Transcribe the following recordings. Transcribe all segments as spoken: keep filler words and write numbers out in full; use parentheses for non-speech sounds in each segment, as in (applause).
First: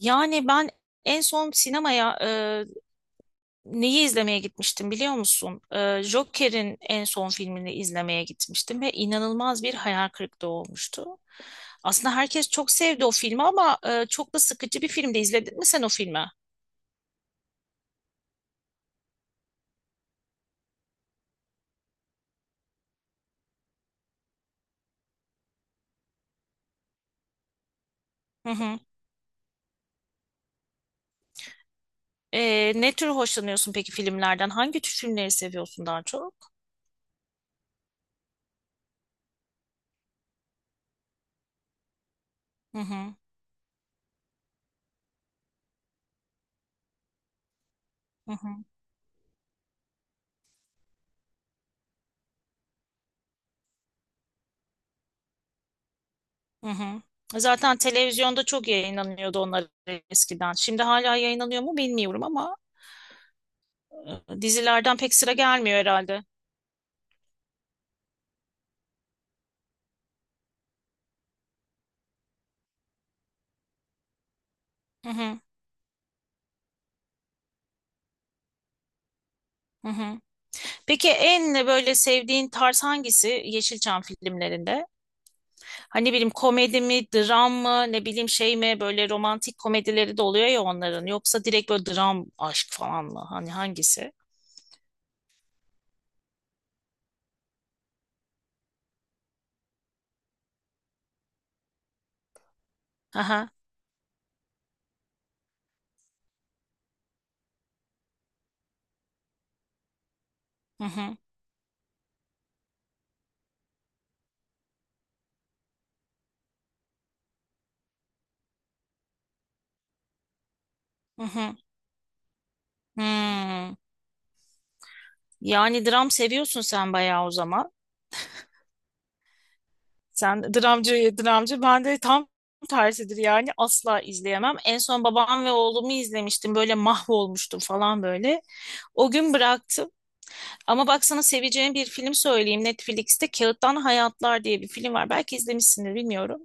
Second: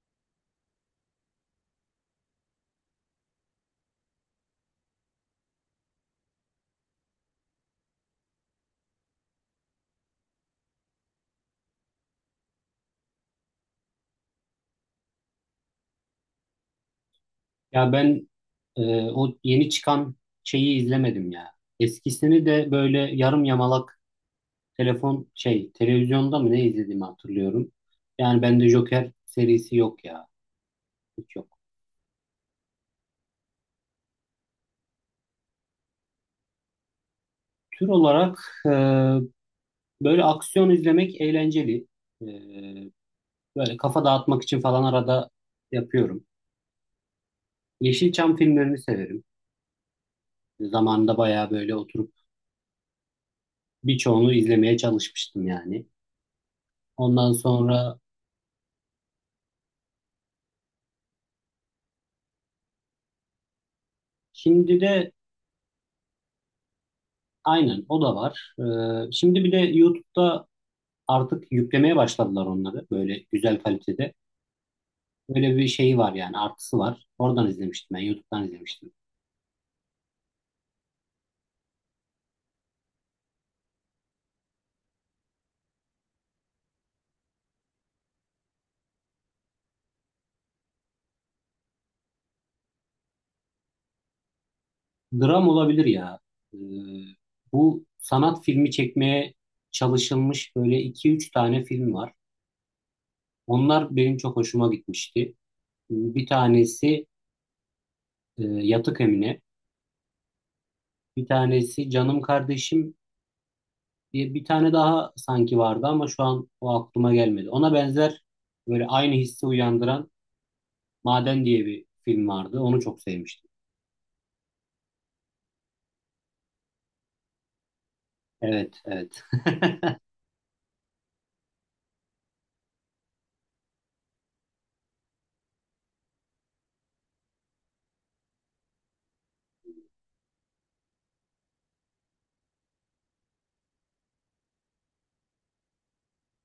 Yani ben en son sinemaya e, neyi izlemeye gitmiştim biliyor musun? E, Joker'in en son filmini izlemeye gitmiştim ve inanılmaz bir hayal kırıklığı olmuştu. Aslında herkes çok sevdi o filmi ama e, çok da sıkıcı bir filmdi. İzledin mi sen o filmi? Ya ben e, o yeni çıkan şeyi izlemedim ya. Eskisini de böyle yarım yamalak telefon şey televizyonda mı ne izlediğimi hatırlıyorum. Yani Hı bende hı. Joker serisi yok ya. Hiç yok. E, ne tür hoşlanıyorsun peki filmlerden? Hangi tür filmleri seviyorsun daha çok? Tür olarak e, böyle aksiyon izlemek eğlenceli. E, Hı hı. böyle kafa dağıtmak için falan arada yapıyorum. Hı Yeşilçam hı. filmlerini severim. Zamanında bayağı böyle oturup birçoğunu izlemeye çalışmıştım yani. Hı hı. Ondan Zaten sonra televizyonda çok yayınlanıyordu onlar eskiden. Şimdi hala yayınlanıyor mu bilmiyorum ama. şimdi Dizilerden de pek sıra gelmiyor herhalde. aynen o da var. Ee, şimdi bir de YouTube'da artık yüklemeye başladılar onları böyle güzel kalitede. Hı hı. Böyle bir şeyi var yani artısı var. Oradan izlemiştim, ben YouTube'dan izlemiştim. Hı hı. Peki en böyle sevdiğin tarz hangisi Yeşilçam filmlerinde? Hani ne bileyim komedi mi, dram mı, ne bileyim şey mi, böyle romantik komedileri de oluyor ya onların. Yoksa direkt böyle dram, aşk falan mı? Hani hangisi? Dram olabilir ya. Ee, bu sanat filmi çekmeye çalışılmış böyle iki üç tane film var. Aha. Onlar benim çok hoşuma gitmişti. Ee, Bir tanesi e, Yatık Emine, Hı hı. bir tanesi Canım Kardeşim, Bir, bir tane daha sanki vardı ama şu an o aklıma gelmedi. Ona benzer böyle aynı hissi uyandıran Hı Maden hı. diye bir film vardı. Onu çok sevmiştim. Hmm. Yani dram seviyorsun sen bayağı o zaman. Evet, evet. (laughs) Sen dramcı, dramcı. Ben de tam tersidir yani, asla izleyemem. En son babam ve oğlumu izlemiştim. Böyle mahvolmuştum falan böyle. O gün bıraktım. Ama baksana, seveceğin bir film söyleyeyim. Netflix'te Kağıttan Hayatlar diye bir film var. Belki izlemişsindir, bilmiyorum.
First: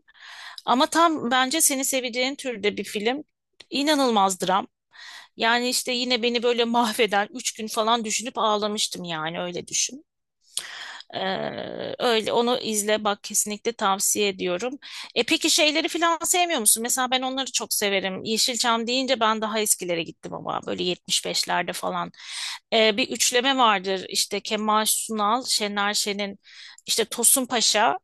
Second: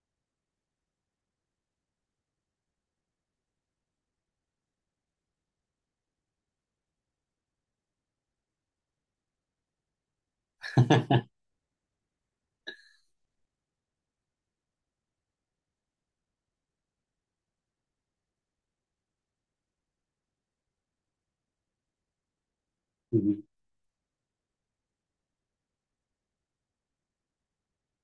Ama tam bence seni seveceğin türde bir film. İnanılmaz dram. Yani işte yine beni böyle mahveden, üç gün falan düşünüp ağlamıştım, yani öyle düşün. Hı Ee, öyle, onu izle bak, kesinlikle tavsiye ediyorum. E peki şeyleri falan sevmiyor musun? Mesela ben onları çok severim. Yeşilçam deyince ben daha eskilere gittim ama, böyle yetmiş beşlerde falan. Ee, bir hı, üçleme vardır işte Kemal Sunal, Şener Şen'in işte Tosun Paşa,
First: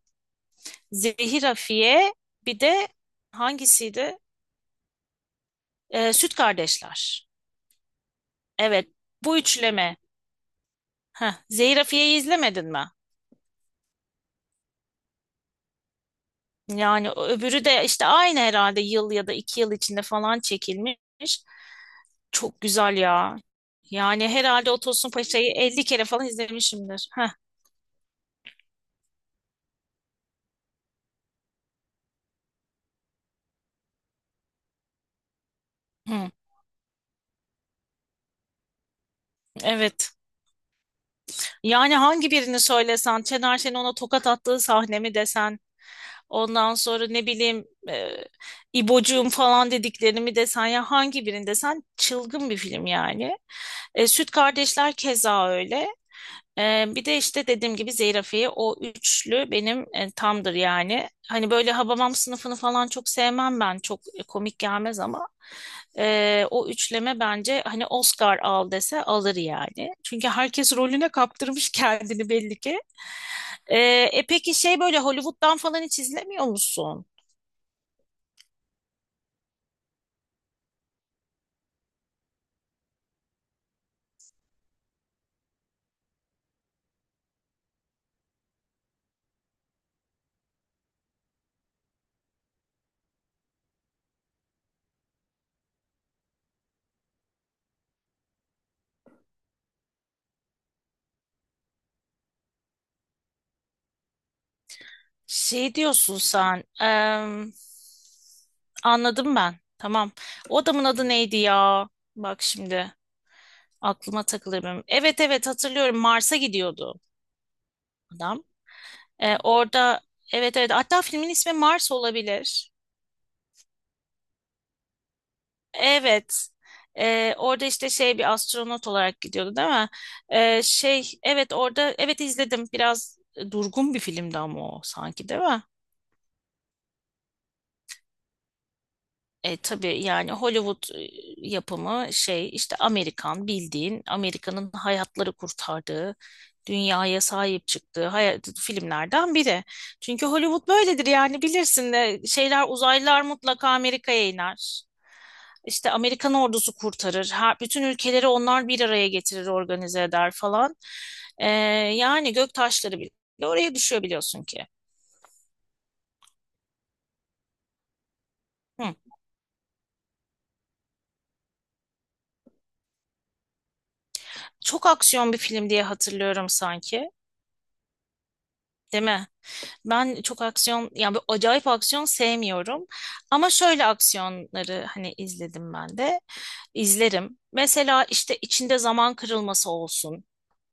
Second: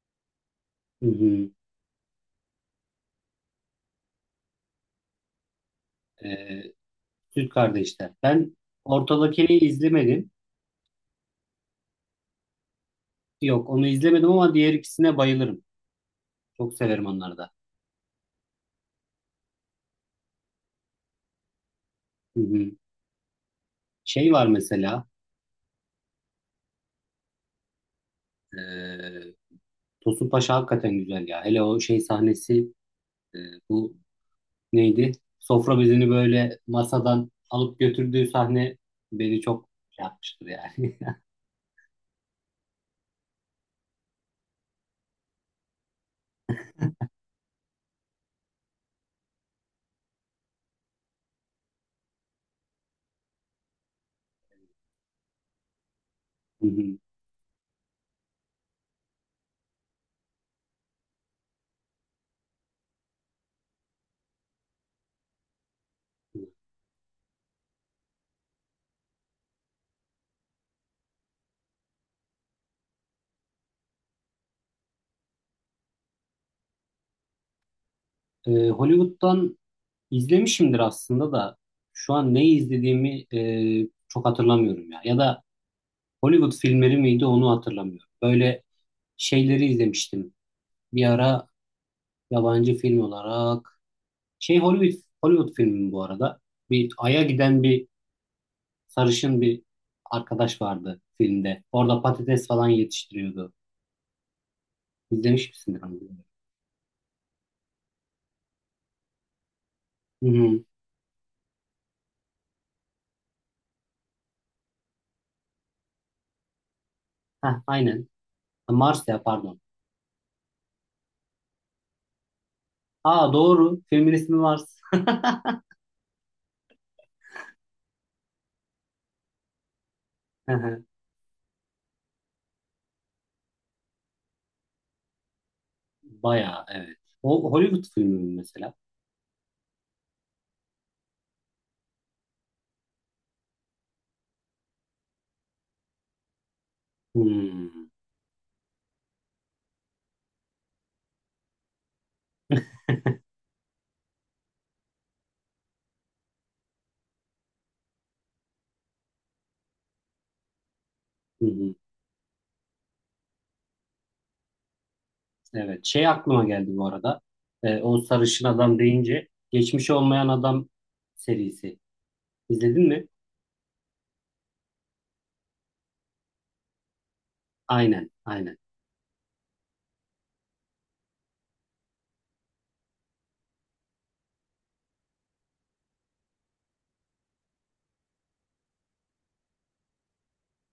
hı Zehir hı. Afiye, bir de hangisiydi? Ee, Süt Ee, Kardeşler. Süt Kardeşler. Ben Evet, bu ortadakini üçleme. izlemedim. Heh, Zehir Afiye'yi izlemedin mi? Yok, onu izlemedim ama diğer ikisine bayılırım. Çok severim Yani onları da. öbürü de işte aynı herhalde yıl ya da iki yıl içinde falan çekilmiş. Hı Çok hı. güzel ya. Yani Şey var herhalde o mesela. Tosun Paşa'yı elli kere falan izlemişimdir. Heh. E, Tosun Paşa hakikaten güzel ya. Hele o şey sahnesi. e, bu neydi? Sofra bezini Hı, böyle masadan alıp götürdüğü sahne beni çok şey evet. yapmıştır yani. Yani hangi birini söylesen, Şener Şen'in ona tokat attığı sahne mi desen, ondan sonra ne bileyim e, İbocuğum falan dediklerini mi desen, ya hangi birini desen, çılgın bir film yani. E, Süt Kardeşler keza öyle. (laughs) Hı Ee, hı. Bir de işte dediğim gibi zeyrafiye, o üçlü benim e, tamdır yani. Hani böyle Habamam sınıfını falan çok sevmem ben. Çok e, komik gelmez ama e, o üçleme bence hani Oscar al dese alır yani. Çünkü herkes rolüne kaptırmış (laughs) kendini belli ki. Ee, E peki şey böyle Hollywood'dan falan hiç izlemiyor musun? Ee, Hollywood'dan izlemişimdir aslında da şu an neyi izlediğimi e, çok hatırlamıyorum ya. Ya da Hollywood filmleri miydi onu hatırlamıyorum. Böyle şeyleri izlemiştim. Bir ara yabancı film olarak şey Hollywood Hollywood filmi bu arada. Bir aya giden bir sarışın bir arkadaş vardı filmde. Orada patates falan yetiştiriyordu. İzlemiş Şey misindir onu? diyorsun sen. Em, anladım ben. Tamam. Hı O hı. adamın adı neydi ya? Bak şimdi. Aklıma takılır benim. Evet evet, hatırlıyorum, Mars'a gidiyordu Heh, aynen. adam. Mars ya, Ee, pardon. Orada evet evet, hatta filmin ismi Mars olabilir. Aa, doğru. Filmin ismi Mars. Evet. Ee, orada işte şey bir astronot olarak gidiyordu değil mi? (laughs) Hı Ee, hı. Şey, evet orada, evet izledim. Biraz durgun bir filmdi ama o, sanki değil mi? Bayağı, evet. O Hollywood filmi mi mesela? E, tabii yani Hollywood e, yapımı şey işte Amerikan, bildiğin Amerika'nın hayatları kurtardığı, dünyaya sahip Hmm. çıktığı hayat, filmlerden biri. Çünkü Hollywood böyledir yani, bilirsin de şeyler, uzaylılar mutlaka Amerika'ya iner. İşte Amerikan ordusu kurtarır. Her, bütün ülkeleri onlar bir araya getirir, organize eder falan. Hı E, hı. Yani gök taşları bile oraya düşüyor biliyorsun ki. Evet. Şey aklıma geldi bu arada. Ee, o sarışın adam Hı. deyince Geçmiş Olmayan Adam serisi. İzledin mi? Çok aksiyon bir film diye hatırlıyorum sanki, Aynen. Aynen. değil mi? Ben çok aksiyon, yani bir acayip aksiyon sevmiyorum. Ama şöyle aksiyonları hani izledim ben de. İzlerim. Mesela işte içinde zaman kırılması olsun.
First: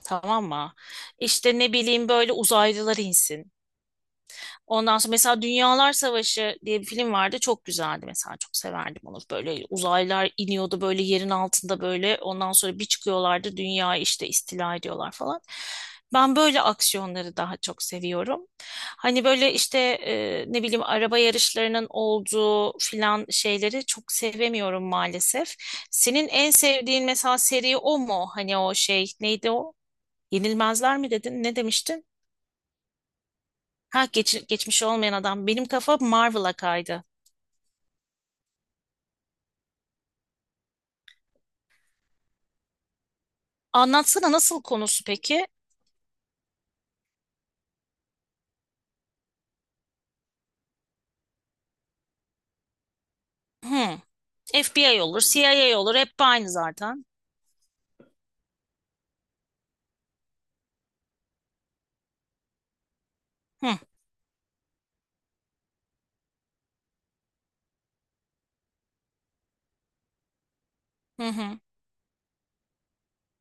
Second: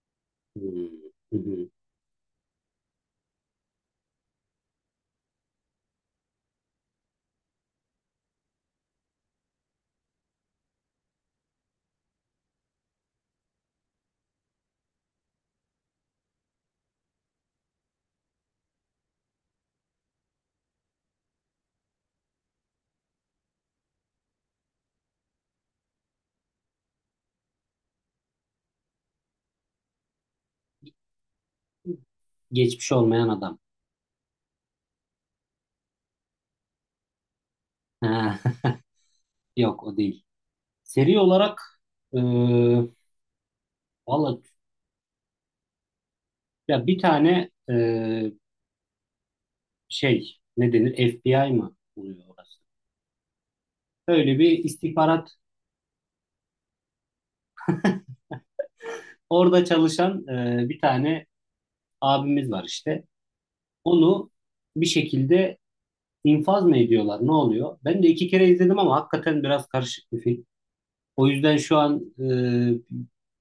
Tamam mı? Hmm. Hı İşte hı. ne bileyim böyle uzaylılar insin. Ondan sonra mesela Dünyalar Savaşı diye bir film vardı. Çok güzeldi mesela. Çok severdim onu. Böyle uzaylılar iniyordu böyle, yerin altında böyle. Ondan sonra bir çıkıyorlardı, dünyayı işte istila ediyorlar falan. Ben böyle aksiyonları daha çok seviyorum. Hani böyle işte e, ne bileyim araba yarışlarının olduğu filan şeyleri çok sevemiyorum maalesef. Senin en sevdiğin mesela seri o mu? Hani o şey neydi o? Yenilmezler mi dedin? Ne demiştin? Geçmiş Olmayan Adam. Ha geç, geçmiş olmayan adam. Benim kafa Marvel'a kaydı. Ha. (laughs) Yok, o değil. Seri olarak e, Anlatsana valla nasıl, konusu peki? ya bir tane e, şey ne denir, F B I mı oluyor orası? Hmm. Böyle bir F B I olur, istihbarat, C I A olur. Hep aynı zaten. orada çalışan e, bir tane abimiz var işte. Hı, Onu bir şekilde infaz mı ediyorlar, ne oluyor? Ben de iki kere izledim ama hakikaten biraz karışık bir film. hı, O yüzden hı. şu an e,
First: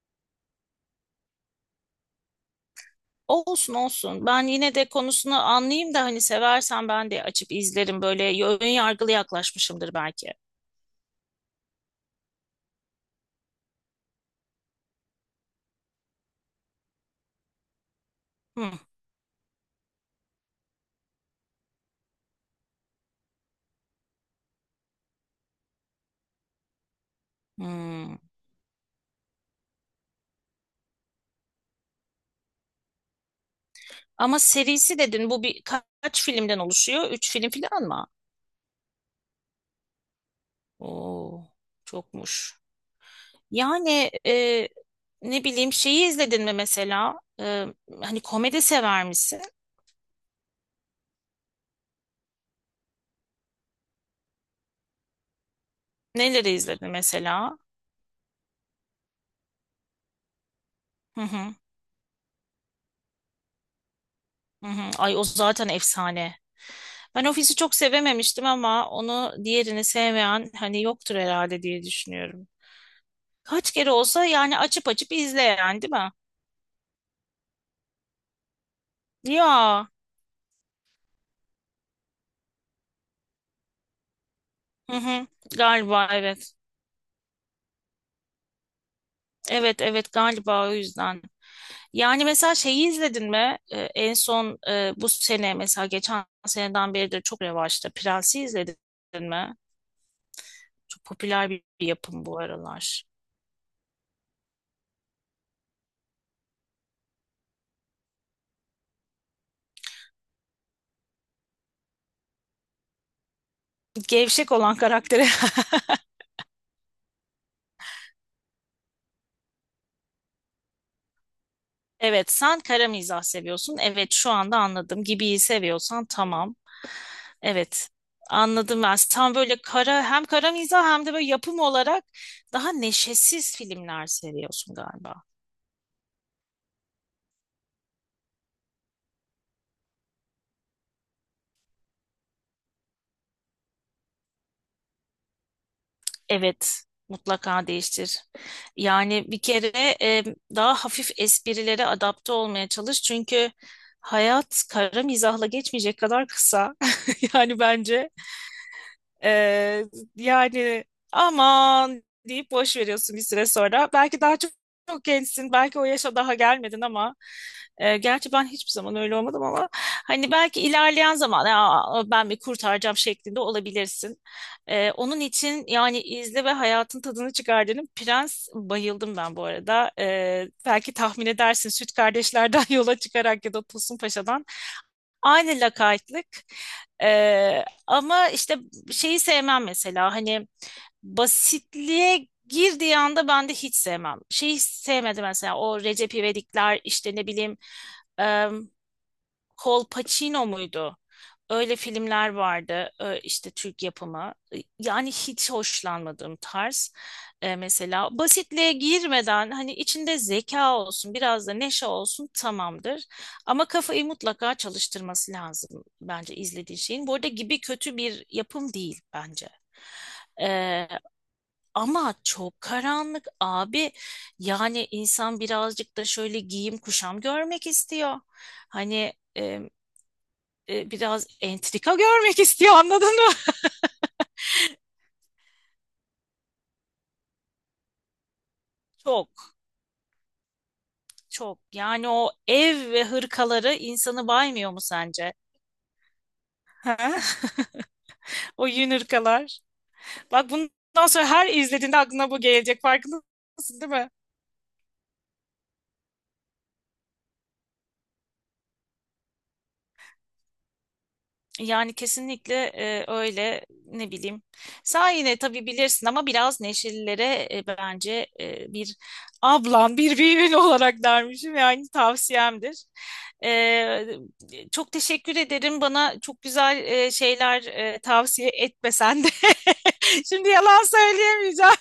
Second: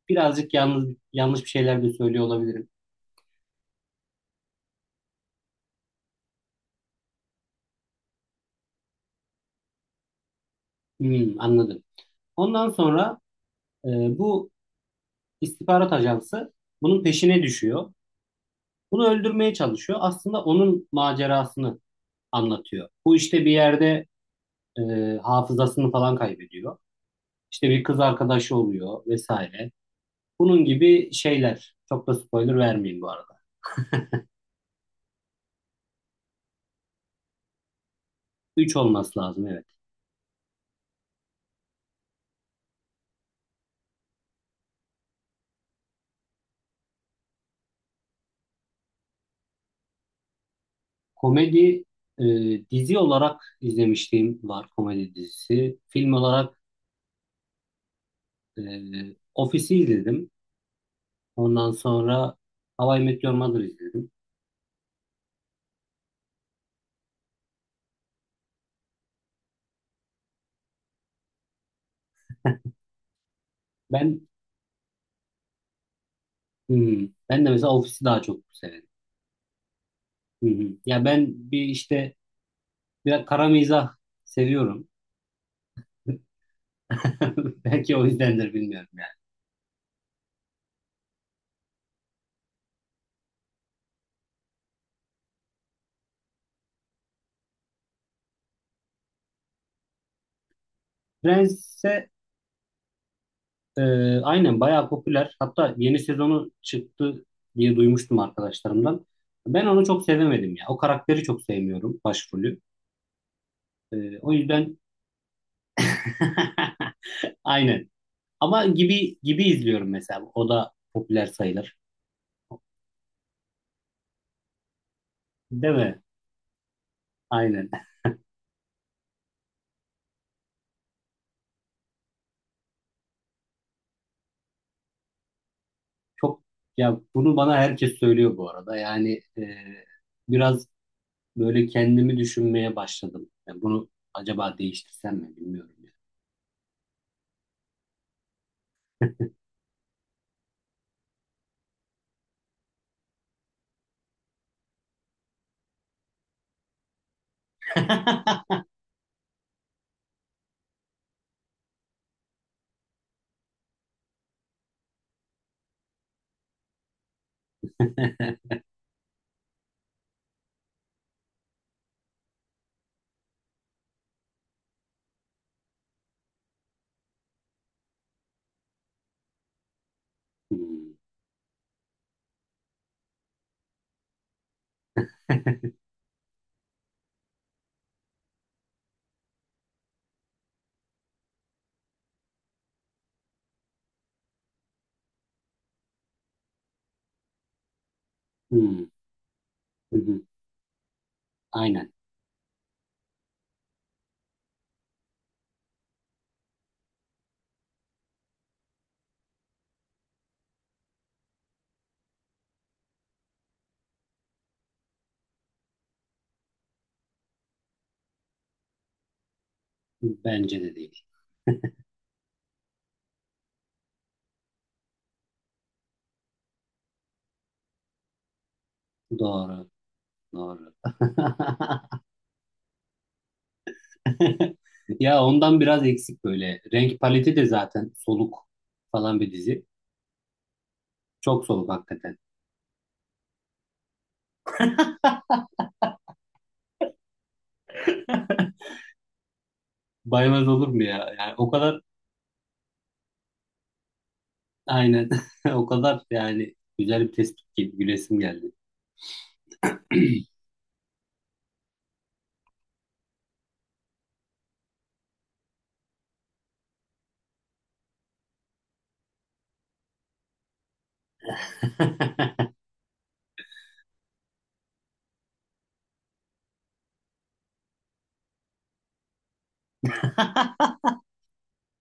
birazcık yalnız, yanlış bir şeyler de söylüyor olabilirim. Olsun olsun. Ben yine de konusunu anlayayım da hani, seversen ben de açıp izlerim. Böyle ön yargılı yaklaşmışımdır belki. Hmm, anladım. Ondan sonra e, bu istihbarat ajansı bunun peşine düşüyor. Hı, Bunu öldürmeye çalışıyor. Aslında onun macerasını anlatıyor. Bu işte bir yerde e, hafızasını falan kaybediyor. İşte bir kız hı. arkadaşı oluyor vesaire. Bunun gibi şeyler. Çok da spoiler vermeyeyim bu arada. Ama serisi dedin, bu bir kaç filmden oluşuyor? Üç film falan mı? Üç olması lazım, evet. Oo, çokmuş. Yani e, ne bileyim şeyi izledin mi mesela? E, hani komedi sever misin? Komedi e, dizi olarak izlemişliğim var, komedi dizisi. Film Neleri olarak izledin mesela? e, Office'i izledim. Hı hı, Ondan sonra How I Met Your Mother izledim. hı hı. Ay o zaten efsane. Ben Ofis'i çok sevememiştim ama onu, diğerini sevmeyen hani yoktur herhalde diye düşünüyorum. Kaç kere olsa Ben yani, açıp açıp izleyen, değil mi? hmm, ben de mesela Office'i daha çok severim. Ya. Hı hı. Ya ben bir işte biraz kara mizah seviyorum. Hı hı. Galiba evet. (laughs) Belki o yüzdendir, bilmiyorum yani. Evet evet, galiba o yüzden. Yani mesela şeyi izledin mi? Ee, en son e, bu sene mesela, geçen seneden beridir çok revaçta. Prens'i izledin mi? Çok popüler bir bir Prens'e yapım bu aralar. e, aynen, bayağı popüler. Hatta yeni sezonu çıktı diye duymuştum arkadaşlarımdan. Ben onu çok sevemedim ya. O karakteri çok sevmiyorum, başrolü. E, o Gevşek olan yüzden karakteri. (laughs) (laughs) aynen. Ama gibi gibi izliyorum mesela. O da popüler sayılır. Evet, sen kara mizah seviyorsun. Evet, şu anda anladım. Gibiyi Değil mi? seviyorsan tamam. Aynen. Evet, anladım ben. Sen böyle kara, hem kara mizah hem de böyle yapım olarak daha neşesiz filmler seviyorsun galiba. Çok, ya bunu bana herkes söylüyor bu arada. Yani e, biraz böyle kendimi düşünmeye başladım. Yani bunu acaba değiştirsem mi, bilmiyorum. Evet, mutlaka değiştir. Yani bir kere e, daha hafif esprilere adapte olmaya çalış. Çünkü hayat kara mizahla geçmeyecek kadar kısa. (laughs) Yani bence. (laughs) Ee, Yani, aman deyip boş veriyorsun bir süre sonra. Belki daha çok, çok gençsin, belki o yaşa daha gelmedin ama e, gerçi ben hiçbir zaman öyle olmadım ama hani belki ilerleyen zaman ya, ben bir kurtaracağım şeklinde olabilirsin. Ee, onun için yani izle ve hayatın tadını çıkar dedim. Prens, bayıldım ben bu arada. Ee, belki Hmm. tahmin edersin Süt Kardeşler'den (laughs) yola çıkarak ya da Tosun Paşa'dan. Aynı lakaytlık. Ee, ama işte şeyi sevmem mesela, hani basitliğe girdiği anda ben de hiç sevmem. Şeyi sevmedim mesela, o Recep İvedikler, işte ne bileyim e, Hmm. Colpacino muydu? Öyle Aynen. filmler vardı e, işte Türk yapımı. E, yani hiç hoşlanmadığım tarz. E, mesela basitliğe girmeden, hani içinde zeka olsun, biraz da neşe olsun, tamamdır. Ama kafayı mutlaka çalıştırması lazım bence izlediğin şeyin. Bu arada gibi kötü bir yapım değil bence. Bence de E, değil. Ama çok karanlık abi. Yani insan birazcık da şöyle giyim kuşam görmek istiyor. Hani Doğru. Doğru. e, biraz entrika (laughs) görmek (laughs) istiyor, anladın mı? Ya ondan biraz eksik böyle. Renk paleti de zaten soluk (laughs) falan Çok bir dizi. Çok çok soluk yani, hakikaten. o ev ve hırkaları insanı baymıyor mu sence? (laughs) Ha? (laughs) O yün hırkalar. Baymaz Bak olur mu bundan ya? sonra Yani her o kadar, izlediğinde aklına bu gelecek, farkındasın değil mi? aynen. (laughs) O kadar yani güzel bir tespit, gibi gülesim geldi. Yani kesinlikle e, öyle, ne bileyim. Sen yine tabii bilirsin ama biraz neşelilere e, bence e, bir ablan, bir büyüğün (laughs) olarak dermişim, yani tavsiyemdir. E, Çok teşekkür ederim, bana çok güzel e, şeyler e, tavsiye etmesen de. (laughs) Şimdi yalan (laughs) söyleyemeyeceğim.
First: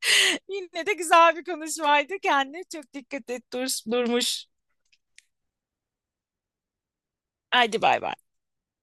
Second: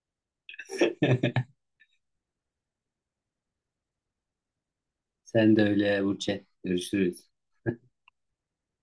(laughs) Yine de güzel bir konuşmaydı. Kendine çok dikkat et. Dur, durmuş. Sen de öyle Burçe. Görüşürüz. Hadi bay bay.